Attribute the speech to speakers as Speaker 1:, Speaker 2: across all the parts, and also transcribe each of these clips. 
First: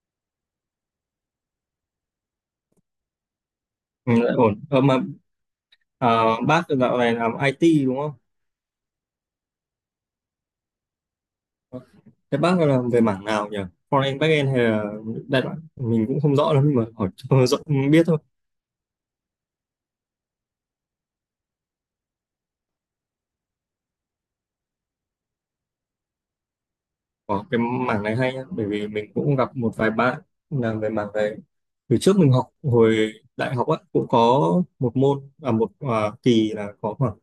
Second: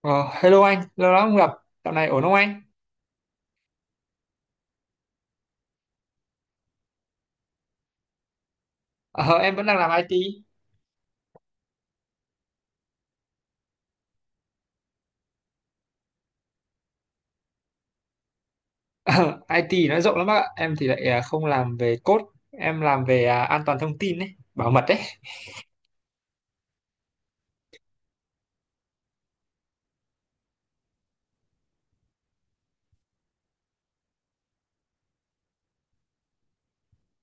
Speaker 1: Ờ, hello anh, lâu lắm không gặp, dạo này ổn không anh?
Speaker 2: Ừ, lại ổn. Ờ, mà bác dạo này làm IT đúng không?
Speaker 1: Ờ, em vẫn đang làm IT.
Speaker 2: Thế bác làm về mảng nào nhỉ? Front-end, back-end hay là đại loại? Mình cũng không rõ lắm nhưng mà hỏi cho rõ, biết thôi.
Speaker 1: Ờ, IT nó rộng lắm bác ạ, em thì lại không làm về code, em làm về an toàn thông tin đấy, bảo mật đấy.
Speaker 2: Có cái mảng này hay nhá, bởi vì mình cũng gặp một vài bạn làm về mảng này. Từ trước mình học hồi đại học á, cũng có một môn, một kỳ là có khoảng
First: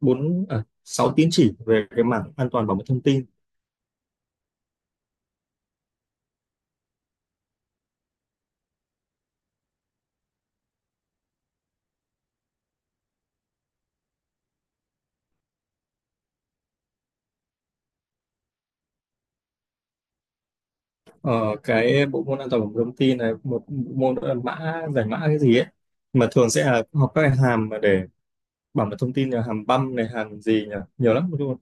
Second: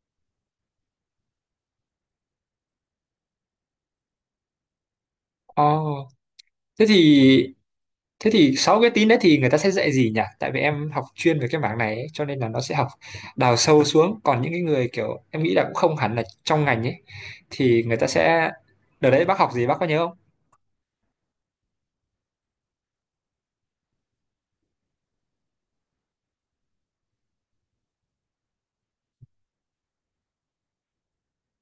Speaker 2: 6 tín chỉ về cái mảng an toàn bảo mật thông tin.
Speaker 1: Ồ, thế thì thế thì sáu cái tín đấy thì người ta sẽ dạy gì nhỉ? Tại vì em học chuyên về cái mảng này ấy, cho nên là nó sẽ học đào sâu xuống. Còn những cái người kiểu em nghĩ là cũng không hẳn là trong ngành ấy, thì người ta sẽ đợt đấy bác học gì bác có nhớ không?
Speaker 2: Ờ, cái bộ môn an toàn của thông tin này một bộ môn đó là mã giải mã cái gì ấy, mà thường sẽ là học các cái hàm mà để bảo mật thông tin là hàm băm này, hàm gì nhỉ, nhiều lắm luôn.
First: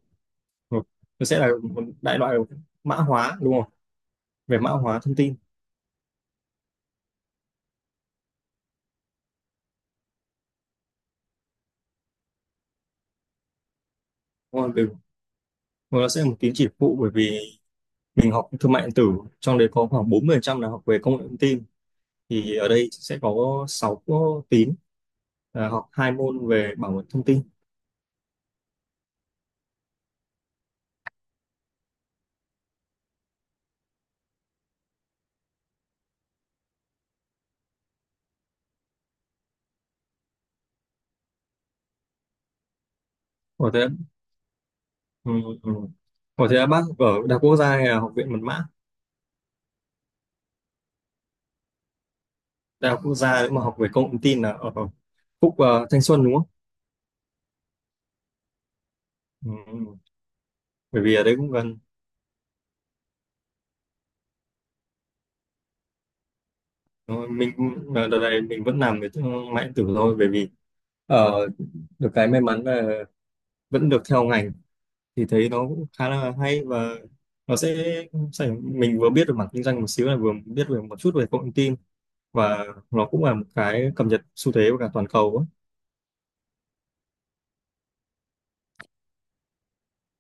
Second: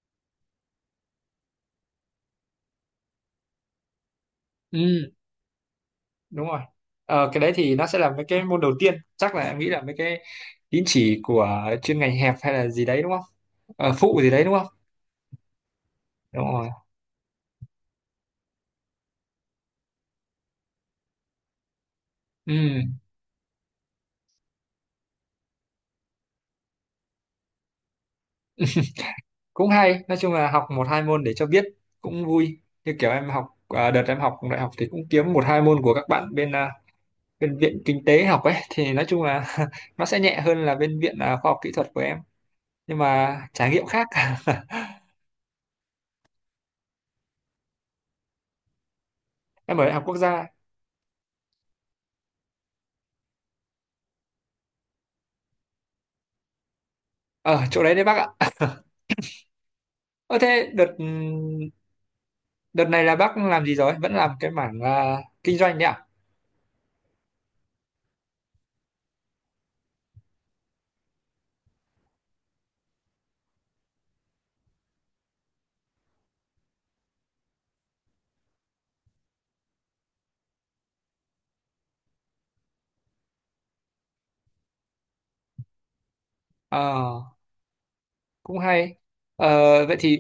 Speaker 2: Nó sẽ là một đại loại mã hóa đúng không, về mã hóa
Speaker 1: Ừ,
Speaker 2: thông tin.
Speaker 1: đúng rồi. Cái đấy thì nó sẽ là mấy cái môn đầu tiên, chắc là em nghĩ là mấy cái tín chỉ của chuyên ngành hẹp hay là gì đấy đúng không? Phụ gì đấy đúng không?
Speaker 2: còn về- còn nó sẽ là một
Speaker 1: Đúng
Speaker 2: tín
Speaker 1: rồi.
Speaker 2: chỉ phụ, bởi vì mình học thương mại điện tử, trong đấy có khoảng 40% là học về công nghệ thông tin,
Speaker 1: Ừ,
Speaker 2: thì ở đây sẽ có 6 tín là học hai môn về bảo mật thông tin.
Speaker 1: cũng hay, nói chung là học một hai môn để cho biết, cũng vui. Như kiểu em học, đợt em học đại học thì cũng kiếm một hai môn của các bạn bên bên viện kinh tế học ấy, thì nói chung là nó sẽ nhẹ hơn là bên viện khoa học kỹ thuật của em, nhưng mà trải
Speaker 2: Có
Speaker 1: nghiệm
Speaker 2: thế,
Speaker 1: khác.
Speaker 2: ừ, ừ. Ủa thế là bác ở Đại học Quốc gia hay là Học viện Mật mã?
Speaker 1: Em ở đại học quốc gia,
Speaker 2: Đại học Quốc gia nếu mà học về công nghệ thông tin là ở Phúc Thanh Xuân đúng không?
Speaker 1: ở chỗ đấy đấy bác ạ.
Speaker 2: Ừ. Ừ.
Speaker 1: Ờ thế đợt
Speaker 2: Bởi vì ở đấy cũng gần.
Speaker 1: đợt này là bác làm gì rồi, vẫn làm cái mảng kinh doanh đấy ạ?
Speaker 2: Ờ, mình cũng- đợt này mình vẫn làm về thương mại điện tử thôi, bởi vì ờ, được cái may mắn là vẫn được theo ngành, thì thấy nó cũng khá là hay, và nó sẽ, sẽ mình vừa biết được mảng kinh doanh một xíu là vừa biết về một chút về công nghệ thông tin, và nó cũng là một cái cập nhật xu thế của cả toàn cầu á.
Speaker 1: Ờ cũng hay. Ờ, vậy thì,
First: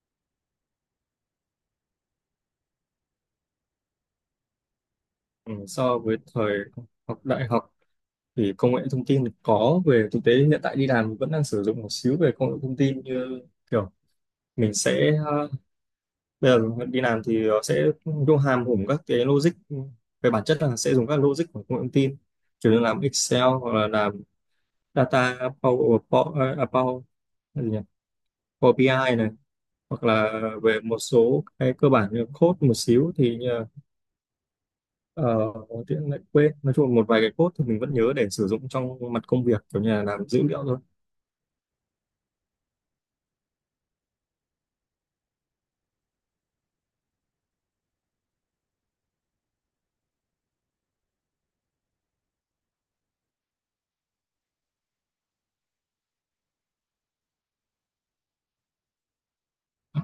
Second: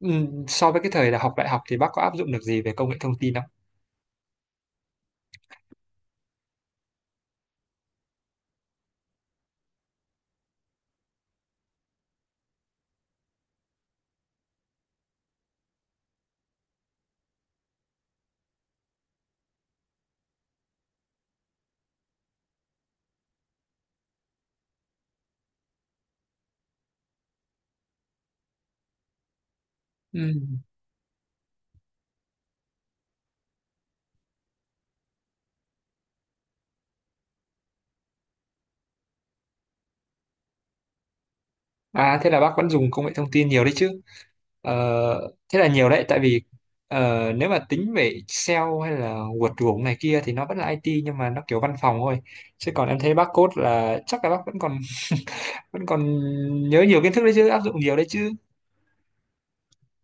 Speaker 1: so với cái thời là học đại học thì bác có áp dụng được gì về công nghệ thông tin không?
Speaker 2: Ừ, so với thời học đại học thì công nghệ thông tin có về thực tế hiện tại, đi làm vẫn đang sử dụng một xíu về công nghệ thông tin, như kiểu mình sẽ bây giờ đi làm thì sẽ vô hàm hùng các cái logic, về bản chất là sẽ dùng các logic của công nghệ thông tin, chủ yếu làm Excel hoặc là làm data Power, cái gì nhỉ? Power BI ai này, hoặc là
Speaker 1: Ừm.
Speaker 2: về một số cái cơ bản như code một xíu thì uh, lại quên, nói chung là một vài cái code thì mình vẫn nhớ để sử dụng trong mặt công việc kiểu như là làm dữ liệu thôi.
Speaker 1: Thế là bác vẫn dùng công nghệ thông tin nhiều đấy chứ? Ờ, thế là nhiều đấy, tại vì nếu mà tính về Excel hay là WordPress này kia thì nó vẫn là IT, nhưng mà nó kiểu văn phòng thôi. Chứ còn em thấy bác code là chắc là bác vẫn còn nhớ nhiều kiến thức đấy chứ, áp dụng nhiều đấy chứ.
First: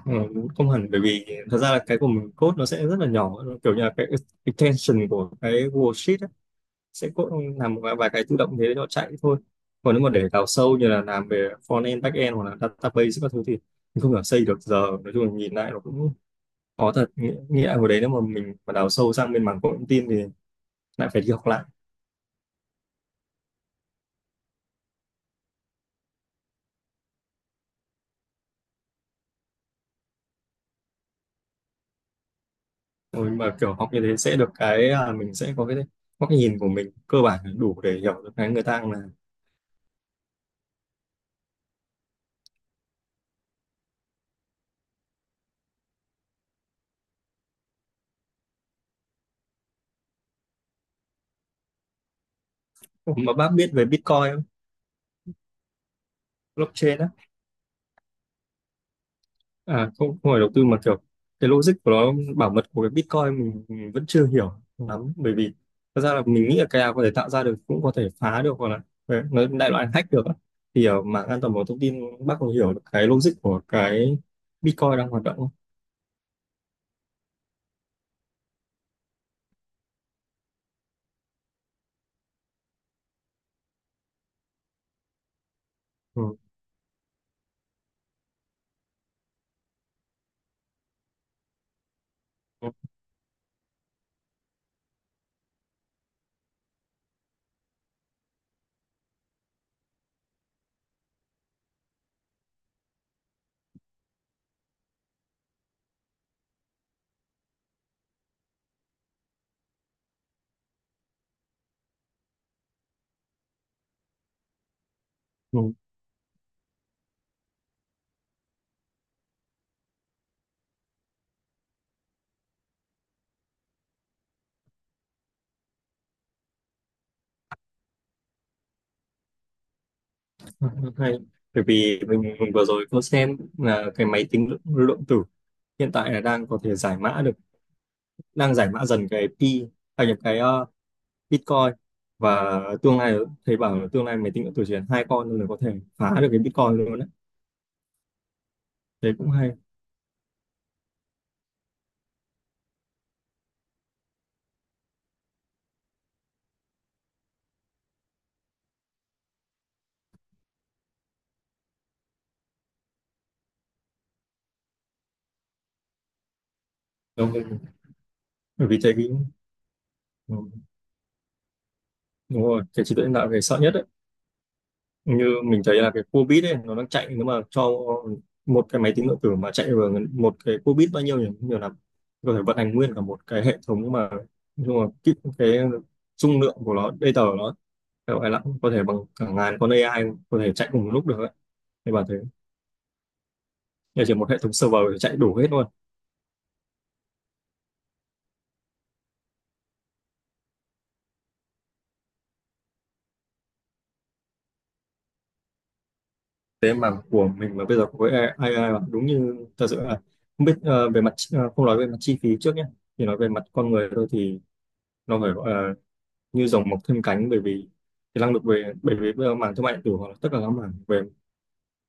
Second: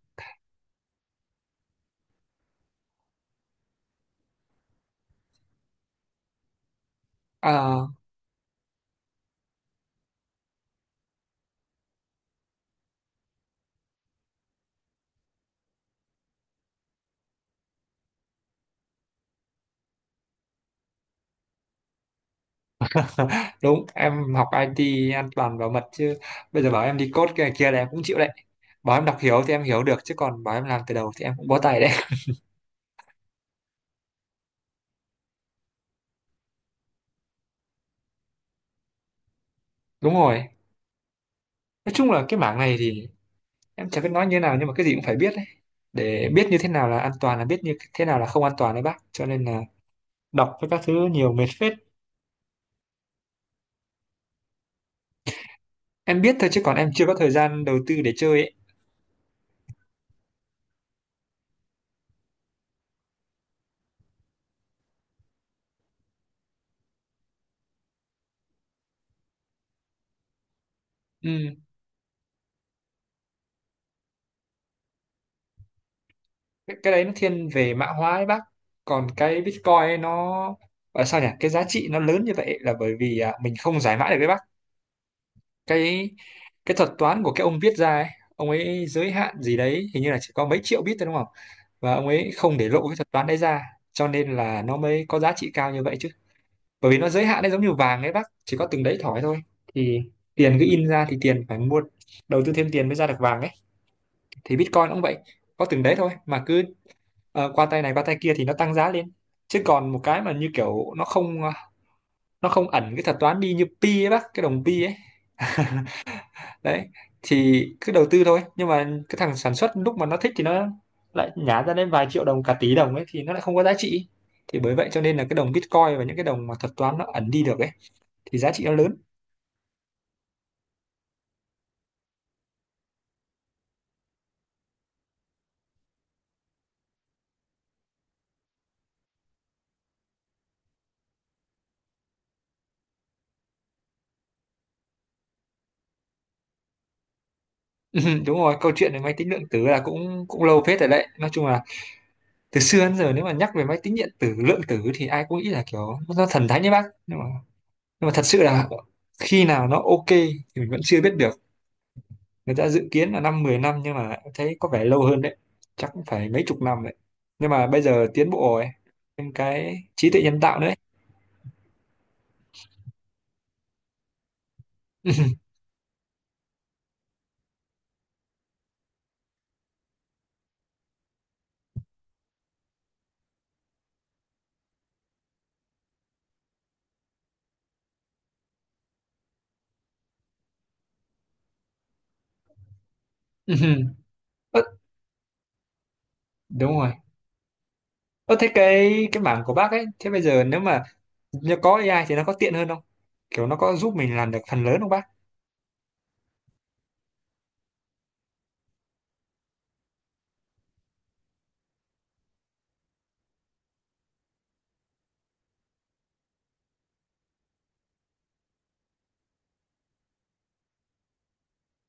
Speaker 2: Ừ, không hẳn, bởi vì thật ra là cái của mình code nó sẽ rất là nhỏ, nó kiểu như là cái extension của cái worksheet ấy, sẽ code làm một
Speaker 1: À,
Speaker 2: vài vài cái tự động thế nó chạy thôi. Còn nếu mà để đào sâu như là làm về front end, back end hoặc là database các thứ thì mình không thể xây được giờ, nói chung là nhìn lại nó cũng khó thật. Nghĩa là hồi đấy nếu mà mình mà đào sâu sang bên mảng công nghệ thông tin thì lại phải đi học lại,
Speaker 1: đúng, em học IT an toàn bảo mật chứ, bây giờ bảo em đi code kia kia là em cũng chịu đấy. Bảo em đọc hiểu thì em hiểu được, chứ còn bảo em làm từ đầu thì em cũng bó tay đấy.
Speaker 2: rồi mà kiểu học như thế sẽ được cái là mình sẽ có cái góc nhìn của mình cơ bản là đủ để hiểu được cái người ta là.
Speaker 1: Đúng rồi, nói chung là cái mảng này thì em chẳng biết nói như thế nào, nhưng mà cái gì cũng phải biết đấy, để biết như thế nào là an toàn, là biết như thế nào là không an toàn đấy bác, cho nên là đọc với các thứ nhiều mệt phết.
Speaker 2: Ủa, mà bác biết về Bitcoin không?
Speaker 1: Em biết thôi, chứ còn em
Speaker 2: Blockchain
Speaker 1: chưa có
Speaker 2: á.
Speaker 1: thời gian đầu tư để chơi ấy.
Speaker 2: À, không, không phải đầu tư mà kiểu cái logic của nó bảo mật của cái Bitcoin mình vẫn chưa hiểu lắm, bởi vì thật ra là mình nghĩ là cái nào có thể tạo ra được cũng có thể phá được, hoặc là đấy, nói đại loại hack được á. Thì ở mạng
Speaker 1: Ừ.
Speaker 2: an toàn bảo mật thông tin, bác có hiểu được cái logic của cái Bitcoin đang hoạt động không?
Speaker 1: cái đấy nó thiên về mã hóa ấy bác. Còn cái Bitcoin ấy nó gọi là sao nhỉ, cái giá trị nó lớn như vậy là bởi vì mình không giải mã được đấy bác. cái
Speaker 2: Ừ.
Speaker 1: cái thuật toán của cái ông viết ra ấy, ông ấy giới hạn gì đấy hình như là chỉ có mấy triệu bit thôi đúng không, và ông ấy không để
Speaker 2: Ừ.
Speaker 1: lộ cái thuật toán đấy ra, cho nên là nó mới có giá trị cao như vậy chứ. Bởi vì nó giới hạn đấy, giống như vàng ấy bác, chỉ có từng đấy thỏi thôi. Thì tiền cứ in ra thì tiền phải mua, đầu tư thêm tiền mới ra được vàng ấy. Thì Bitcoin cũng vậy, có từng đấy thôi, mà cứ qua tay này qua tay kia thì nó tăng giá lên. Chứ còn một cái mà như kiểu nó không, nó không ẩn cái thuật toán đi như pi ấy bác, cái đồng pi ấy
Speaker 2: Ừ.
Speaker 1: đấy, thì cứ đầu tư thôi. Nhưng mà cái thằng sản xuất lúc mà nó thích thì nó lại nhả ra đến vài triệu đồng, cả tỷ đồng ấy, thì nó lại không có giá trị. Thì bởi vậy cho nên là cái đồng Bitcoin và những cái đồng mà thuật toán nó ẩn đi được ấy, thì giá trị nó lớn.
Speaker 2: Hay. Bởi vì mình vừa rồi có xem là cái máy tính lượng tử hiện tại là đang có thể giải mã được, đang giải mã dần cái pi, nhập cái Bitcoin và tương lai, thầy bảo là tương lai máy tính điện tử chỉ cần hai con thôi là có thể phá được cái Bitcoin luôn đấy.
Speaker 1: Đúng rồi, câu chuyện về
Speaker 2: Thế
Speaker 1: máy tính
Speaker 2: cũng
Speaker 1: lượng
Speaker 2: hay.
Speaker 1: tử là cũng cũng lâu phết rồi đấy, nói chung là từ xưa đến giờ nếu mà nhắc về máy tính điện tử lượng tử thì ai cũng nghĩ là kiểu nó thần thánh đấy bác. Nhưng mà nhưng mà thật sự là khi nào nó ok thì mình vẫn chưa biết được. Người ta dự kiến là 5-10 năm, nhưng mà thấy có vẻ lâu hơn đấy, chắc cũng phải mấy chục năm đấy.
Speaker 2: Đúng
Speaker 1: Nhưng
Speaker 2: không?
Speaker 1: mà bây giờ tiến bộ
Speaker 2: Bởi
Speaker 1: rồi,
Speaker 2: vì thấy cái
Speaker 1: thêm cái trí tuệ
Speaker 2: ừ,
Speaker 1: nhân tạo nữa ấy.
Speaker 2: đúng rồi, cái trí tuệ nhân tạo là cái sợ nhất đấy. Như mình thấy là cái cua bit ấy nó đang chạy, nếu mà cho một cái máy tính điện tử mà chạy vào một cái cua bit bao nhiêu nhỉ, nhiều lắm, có thể vận hành nguyên cả một cái hệ thống mà. Nhưng mà cái dung lượng của nó, data của nó phải gọi là có thể bằng cả ngàn con AI có thể chạy cùng một lúc được ấy. Thế bảo thế, nhà chỉ một hệ thống
Speaker 1: Ơ,
Speaker 2: server thì chạy đủ hết luôn.
Speaker 1: đúng rồi. Ơ thế cái mảng của bác ấy, thế bây giờ nếu mà nhờ có AI thì nó có tiện hơn không, kiểu nó có giúp mình làm được phần lớn không bác?
Speaker 2: Tế mà của mình mà bây giờ với AI mà đúng như thật sự là không biết về mặt không nói về mặt chi phí trước nhé, thì nói về mặt con người thôi thì nó phải gọi là như rồng mọc thêm cánh, bởi vì cái năng lực về, bởi vì bây giờ mảng thương mại điện tử hoặc là tất cả các mảng về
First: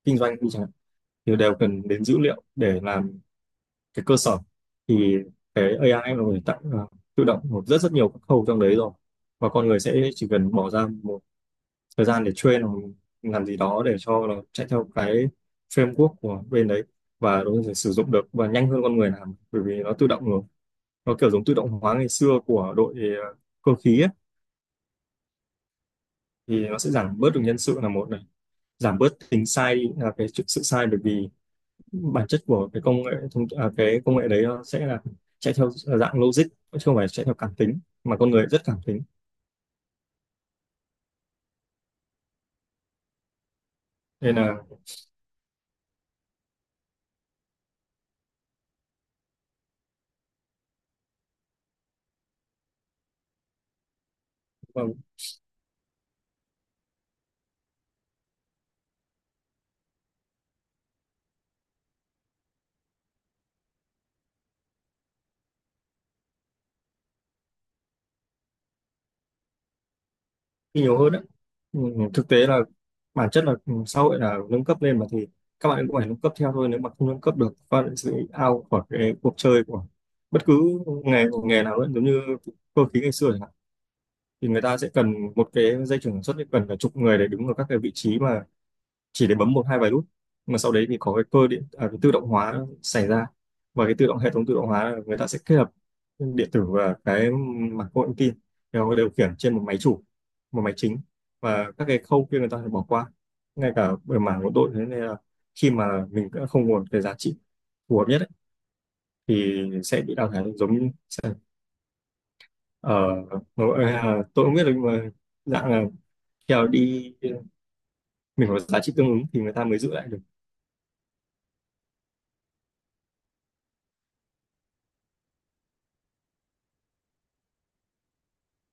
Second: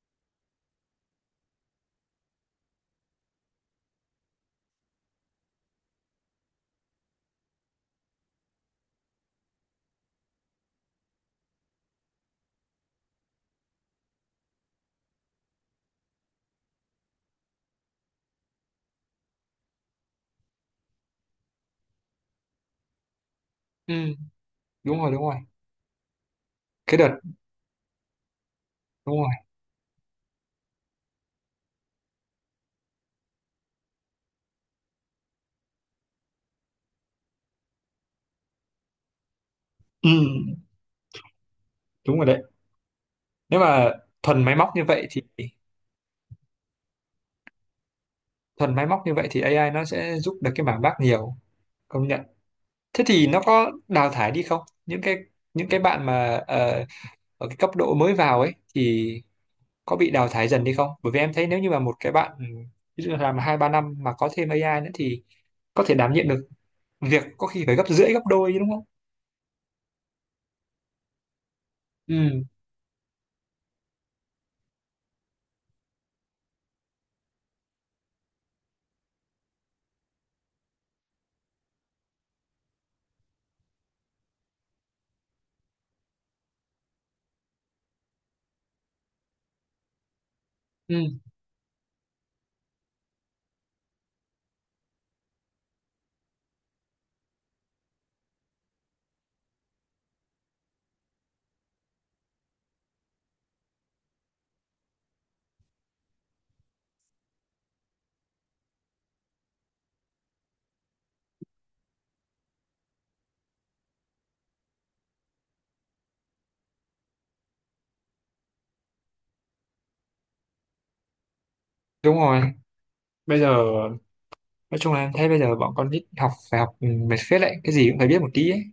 Speaker 2: kinh doanh đi chẳng hạn thì đều cần đến dữ liệu để làm cái cơ sở. Thì cái AI nó có thể tạo tự động một rất rất nhiều các khâu trong đấy rồi, và con người sẽ chỉ cần bỏ ra một thời gian để train hoặc làm gì đó để cho nó chạy theo cái framework của bên đấy, và nó có thể sử dụng được và nhanh hơn con người làm, bởi vì nó tự động rồi, nó kiểu giống tự động hóa ngày xưa của đội ờ, cơ
Speaker 1: Ừ,
Speaker 2: khí ấy.
Speaker 1: đúng rồi, đúng rồi.
Speaker 2: Thì nó sẽ
Speaker 1: Cái đợt
Speaker 2: giảm bớt được nhân sự là một này, giảm bớt
Speaker 1: Đúng rồi.
Speaker 2: tính sai đi, là sự sai, bởi vì bản chất của cái công nghệ đấy nó sẽ là chạy theo dạng logic, chứ không phải chạy theo cảm tính mà con người rất cảm tính,
Speaker 1: Ừ, đúng rồi đấy. Nếu mà
Speaker 2: nên
Speaker 1: thuần
Speaker 2: là
Speaker 1: máy móc như vậy thì thuần máy móc như vậy thì AI nó sẽ giúp được cái mảng bác nhiều, công nhận. Thế thì nó có đào thải đi không,
Speaker 2: ờ,
Speaker 1: những cái bạn mà, ở cái cấp độ mới vào ấy thì có bị đào thải dần đi không? Bởi vì em thấy nếu như mà một cái bạn, ví dụ làm 2-3 năm mà có thêm AI nữa thì có thể đảm nhiệm được việc có khi phải gấp rưỡi gấp đôi chứ đúng không?
Speaker 2: đi nhiều hơn đấy. Ừ, thực tế
Speaker 1: Ừ,
Speaker 2: là bản chất là ừ, xã hội là nâng cấp lên mà, thì các bạn cũng phải nâng cấp theo thôi, nếu mà không nâng cấp được các bạn sẽ out khỏi cái cuộc chơi của bất cứ nghề nghề nào ấy, giống như cơ khí ngày xưa chẳng hạn, thì người ta sẽ cần một cái dây chuyền sản xuất thì cần cả chục người để đứng ở các cái vị trí mà chỉ để bấm một hai vài nút, mà sau đấy thì có
Speaker 1: ừ,
Speaker 2: cái cơ điện à, cái tự động hóa xảy ra, và cái tự động hệ thống tự động hóa là người ta sẽ kết hợp điện tử và cái mạch công nghệ thông tin đều điều khiển trên một máy chủ, một máy chính, và các cái khâu kia người ta phải bỏ qua ngay cả về mảng của đội. Thế nên là khi mà mình đã không nguồn cái giá trị phù hợp nhất ấy, thì sẽ bị đào thải, giống như ở tôi không biết được mà dạng là theo đi, mình có giá trị tương ứng thì người ta mới giữ lại được.
Speaker 1: đúng rồi. Bây giờ nói chung là em thấy bây giờ bọn con nít học phải học, mệt phết đấy, cái gì cũng phải biết một tí ấy.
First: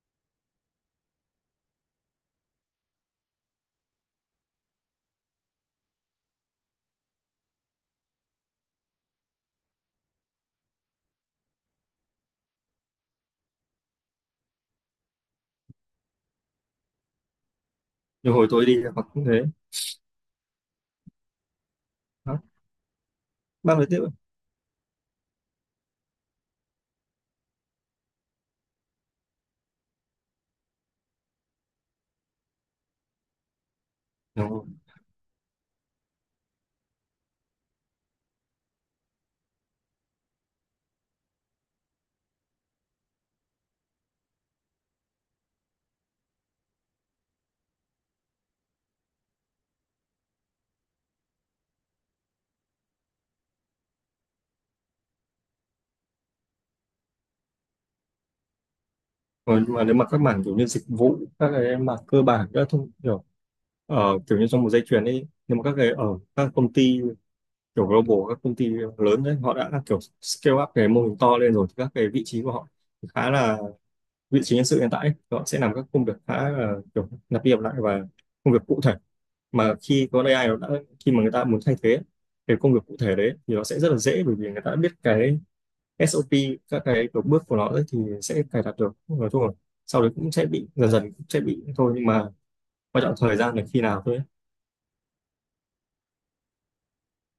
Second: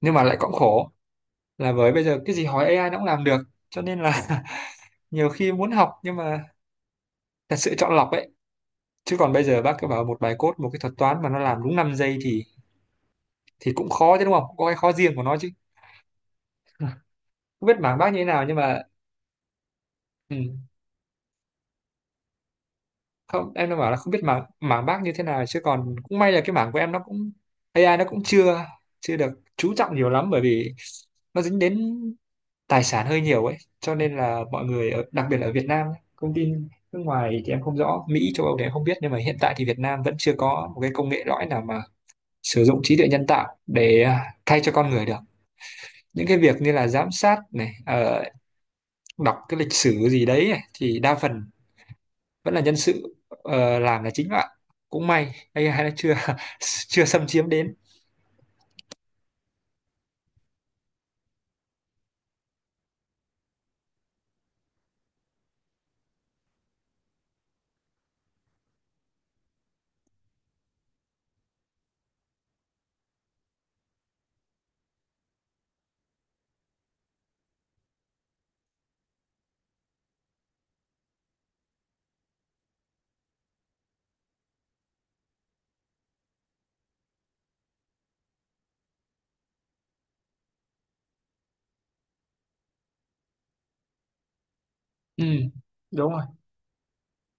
Speaker 1: Nhưng mà lại cũng khổ là với bây giờ cái gì hỏi AI nó cũng làm được, cho nên là nhiều khi muốn học nhưng mà thật sự chọn lọc ấy. Chứ còn bây giờ bác cứ bảo một bài code một cái thuật toán mà nó làm đúng 5 giây thì cũng khó chứ đúng không? Cũng có cái khó riêng của nó chứ, không biết mảng bác như thế
Speaker 2: Nhưng
Speaker 1: nào,
Speaker 2: hồi
Speaker 1: nhưng
Speaker 2: tôi đi
Speaker 1: mà
Speaker 2: là cũng thế,
Speaker 1: ừ, không em đang
Speaker 2: mang lại
Speaker 1: bảo là
Speaker 2: tiếp
Speaker 1: không biết mảng mảng bác như thế nào, chứ còn cũng may là cái mảng của em nó cũng, AI nó cũng chưa chưa được chú trọng nhiều lắm, bởi vì nó dính đến tài sản hơi nhiều ấy, cho nên là
Speaker 2: đúng
Speaker 1: mọi
Speaker 2: không?
Speaker 1: người ở, đặc biệt là ở Việt Nam ấy, công ty nước ngoài thì em không rõ, Mỹ châu Âu thì em không biết, nhưng mà hiện tại thì Việt Nam vẫn chưa có một cái công nghệ lõi nào mà sử dụng trí tuệ nhân tạo để thay cho con người được. Những cái việc như là giám sát này, đọc cái lịch sử gì đấy này, thì đa phần vẫn là nhân sự làm là chính bạn. Cũng may AI nó chưa chưa xâm chiếm đến.
Speaker 2: Nhưng mà nếu mà các mảng kiểu như dịch vụ, các cái mảng cơ bản các thông kiểu ở kiểu như trong một dây chuyền ấy, nhưng mà các cái ở các công ty kiểu global, các công ty lớn đấy họ đã kiểu scale up cái mô hình to lên rồi, thì các cái vị trí của họ khá là, vị trí nhân sự hiện tại ấy, họ sẽ làm các công việc khá là kiểu lặp đi lặp lại và công việc cụ thể, mà khi có AI nó đã, khi mà người ta muốn thay thế cái công việc cụ thể đấy thì nó sẽ rất là dễ, bởi vì người ta đã biết cái SOP, các cái kiểu bước của nó ấy thì sẽ cài đặt được, nói chung là sau đấy cũng sẽ bị dần dần cũng sẽ bị thôi, nhưng mà quan trọng thời gian là khi nào thôi ấy.
Speaker 1: Ừ, đúng rồi,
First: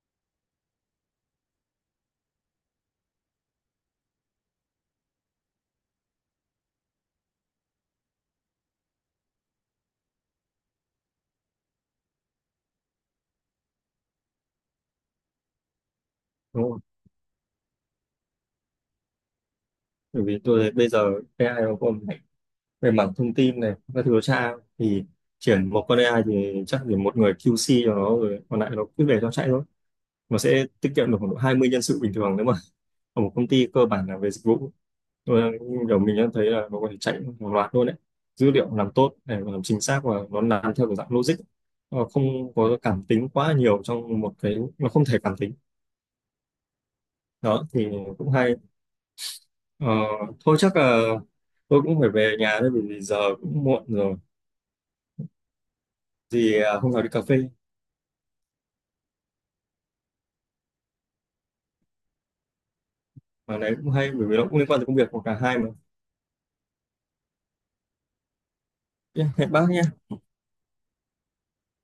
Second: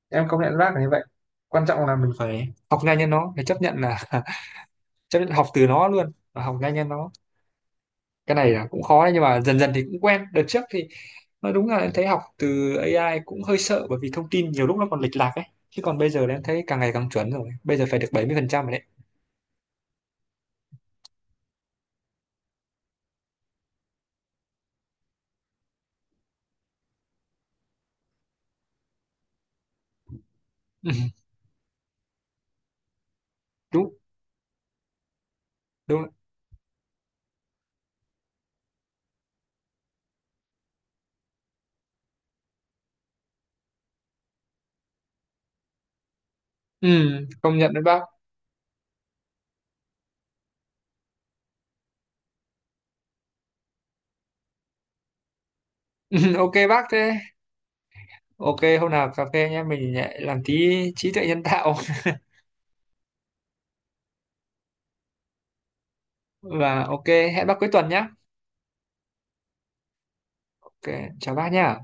Speaker 1: em công nhận bác là như vậy, quan trọng là mình phải học nhanh như nó, phải chấp nhận là chấp nhận học từ nó luôn và học nhanh như nó. Cái này là cũng khó đấy, nhưng mà dần dần thì cũng quen. Đợt trước thì nói đúng là em thấy học từ AI cũng hơi sợ, bởi vì thông tin nhiều lúc nó còn lệch lạc ấy. Chứ còn bây giờ là em thấy
Speaker 2: Đúng không?
Speaker 1: càng ngày càng chuẩn rồi, bây giờ phải được 70% rồi đấy.
Speaker 2: Bởi vì tôi thấy bây giờ AI nó còn mạnh về mảng thông tin này các thứ nó tra, thì chuyển một con AI thì chắc chỉ một người QC cho nó rồi còn lại nó cứ để cho chạy thôi, nó sẽ
Speaker 1: Ừ,
Speaker 2: tiết kiệm được khoảng độ 20 nhân sự bình thường nếu mà ở một công ty cơ
Speaker 1: đúng
Speaker 2: bản là về dịch vụ. Tôi
Speaker 1: đúng
Speaker 2: kiểu
Speaker 1: rồi.
Speaker 2: mình đã thấy là nó có thể chạy một loạt luôn đấy, dữ liệu làm tốt để mà làm chính xác và nó làm theo kiểu dạng logic. Nó không có cảm tính quá nhiều trong một cái, nó không thể cảm tính.
Speaker 1: Ừ, công
Speaker 2: Đó
Speaker 1: nhận đấy
Speaker 2: thì
Speaker 1: bác.
Speaker 2: cũng hay. Ờ, thôi chắc là tôi cũng phải về nhà thôi, bởi vì giờ cũng muộn rồi.
Speaker 1: Ừ, ok
Speaker 2: Thì
Speaker 1: bác
Speaker 2: hôm nào đi
Speaker 1: thế.
Speaker 2: cà phê,
Speaker 1: Ok hôm nào cà phê nhé, mình lại làm tí trí tuệ nhân tạo.
Speaker 2: mà đấy cũng hay bởi vì nó cũng liên quan tới công việc của cả hai mà.
Speaker 1: Và ok, hẹn bác cuối tuần nhé.
Speaker 2: Yeah, hẹn bác nhé.
Speaker 1: Ok, chào bác nhé.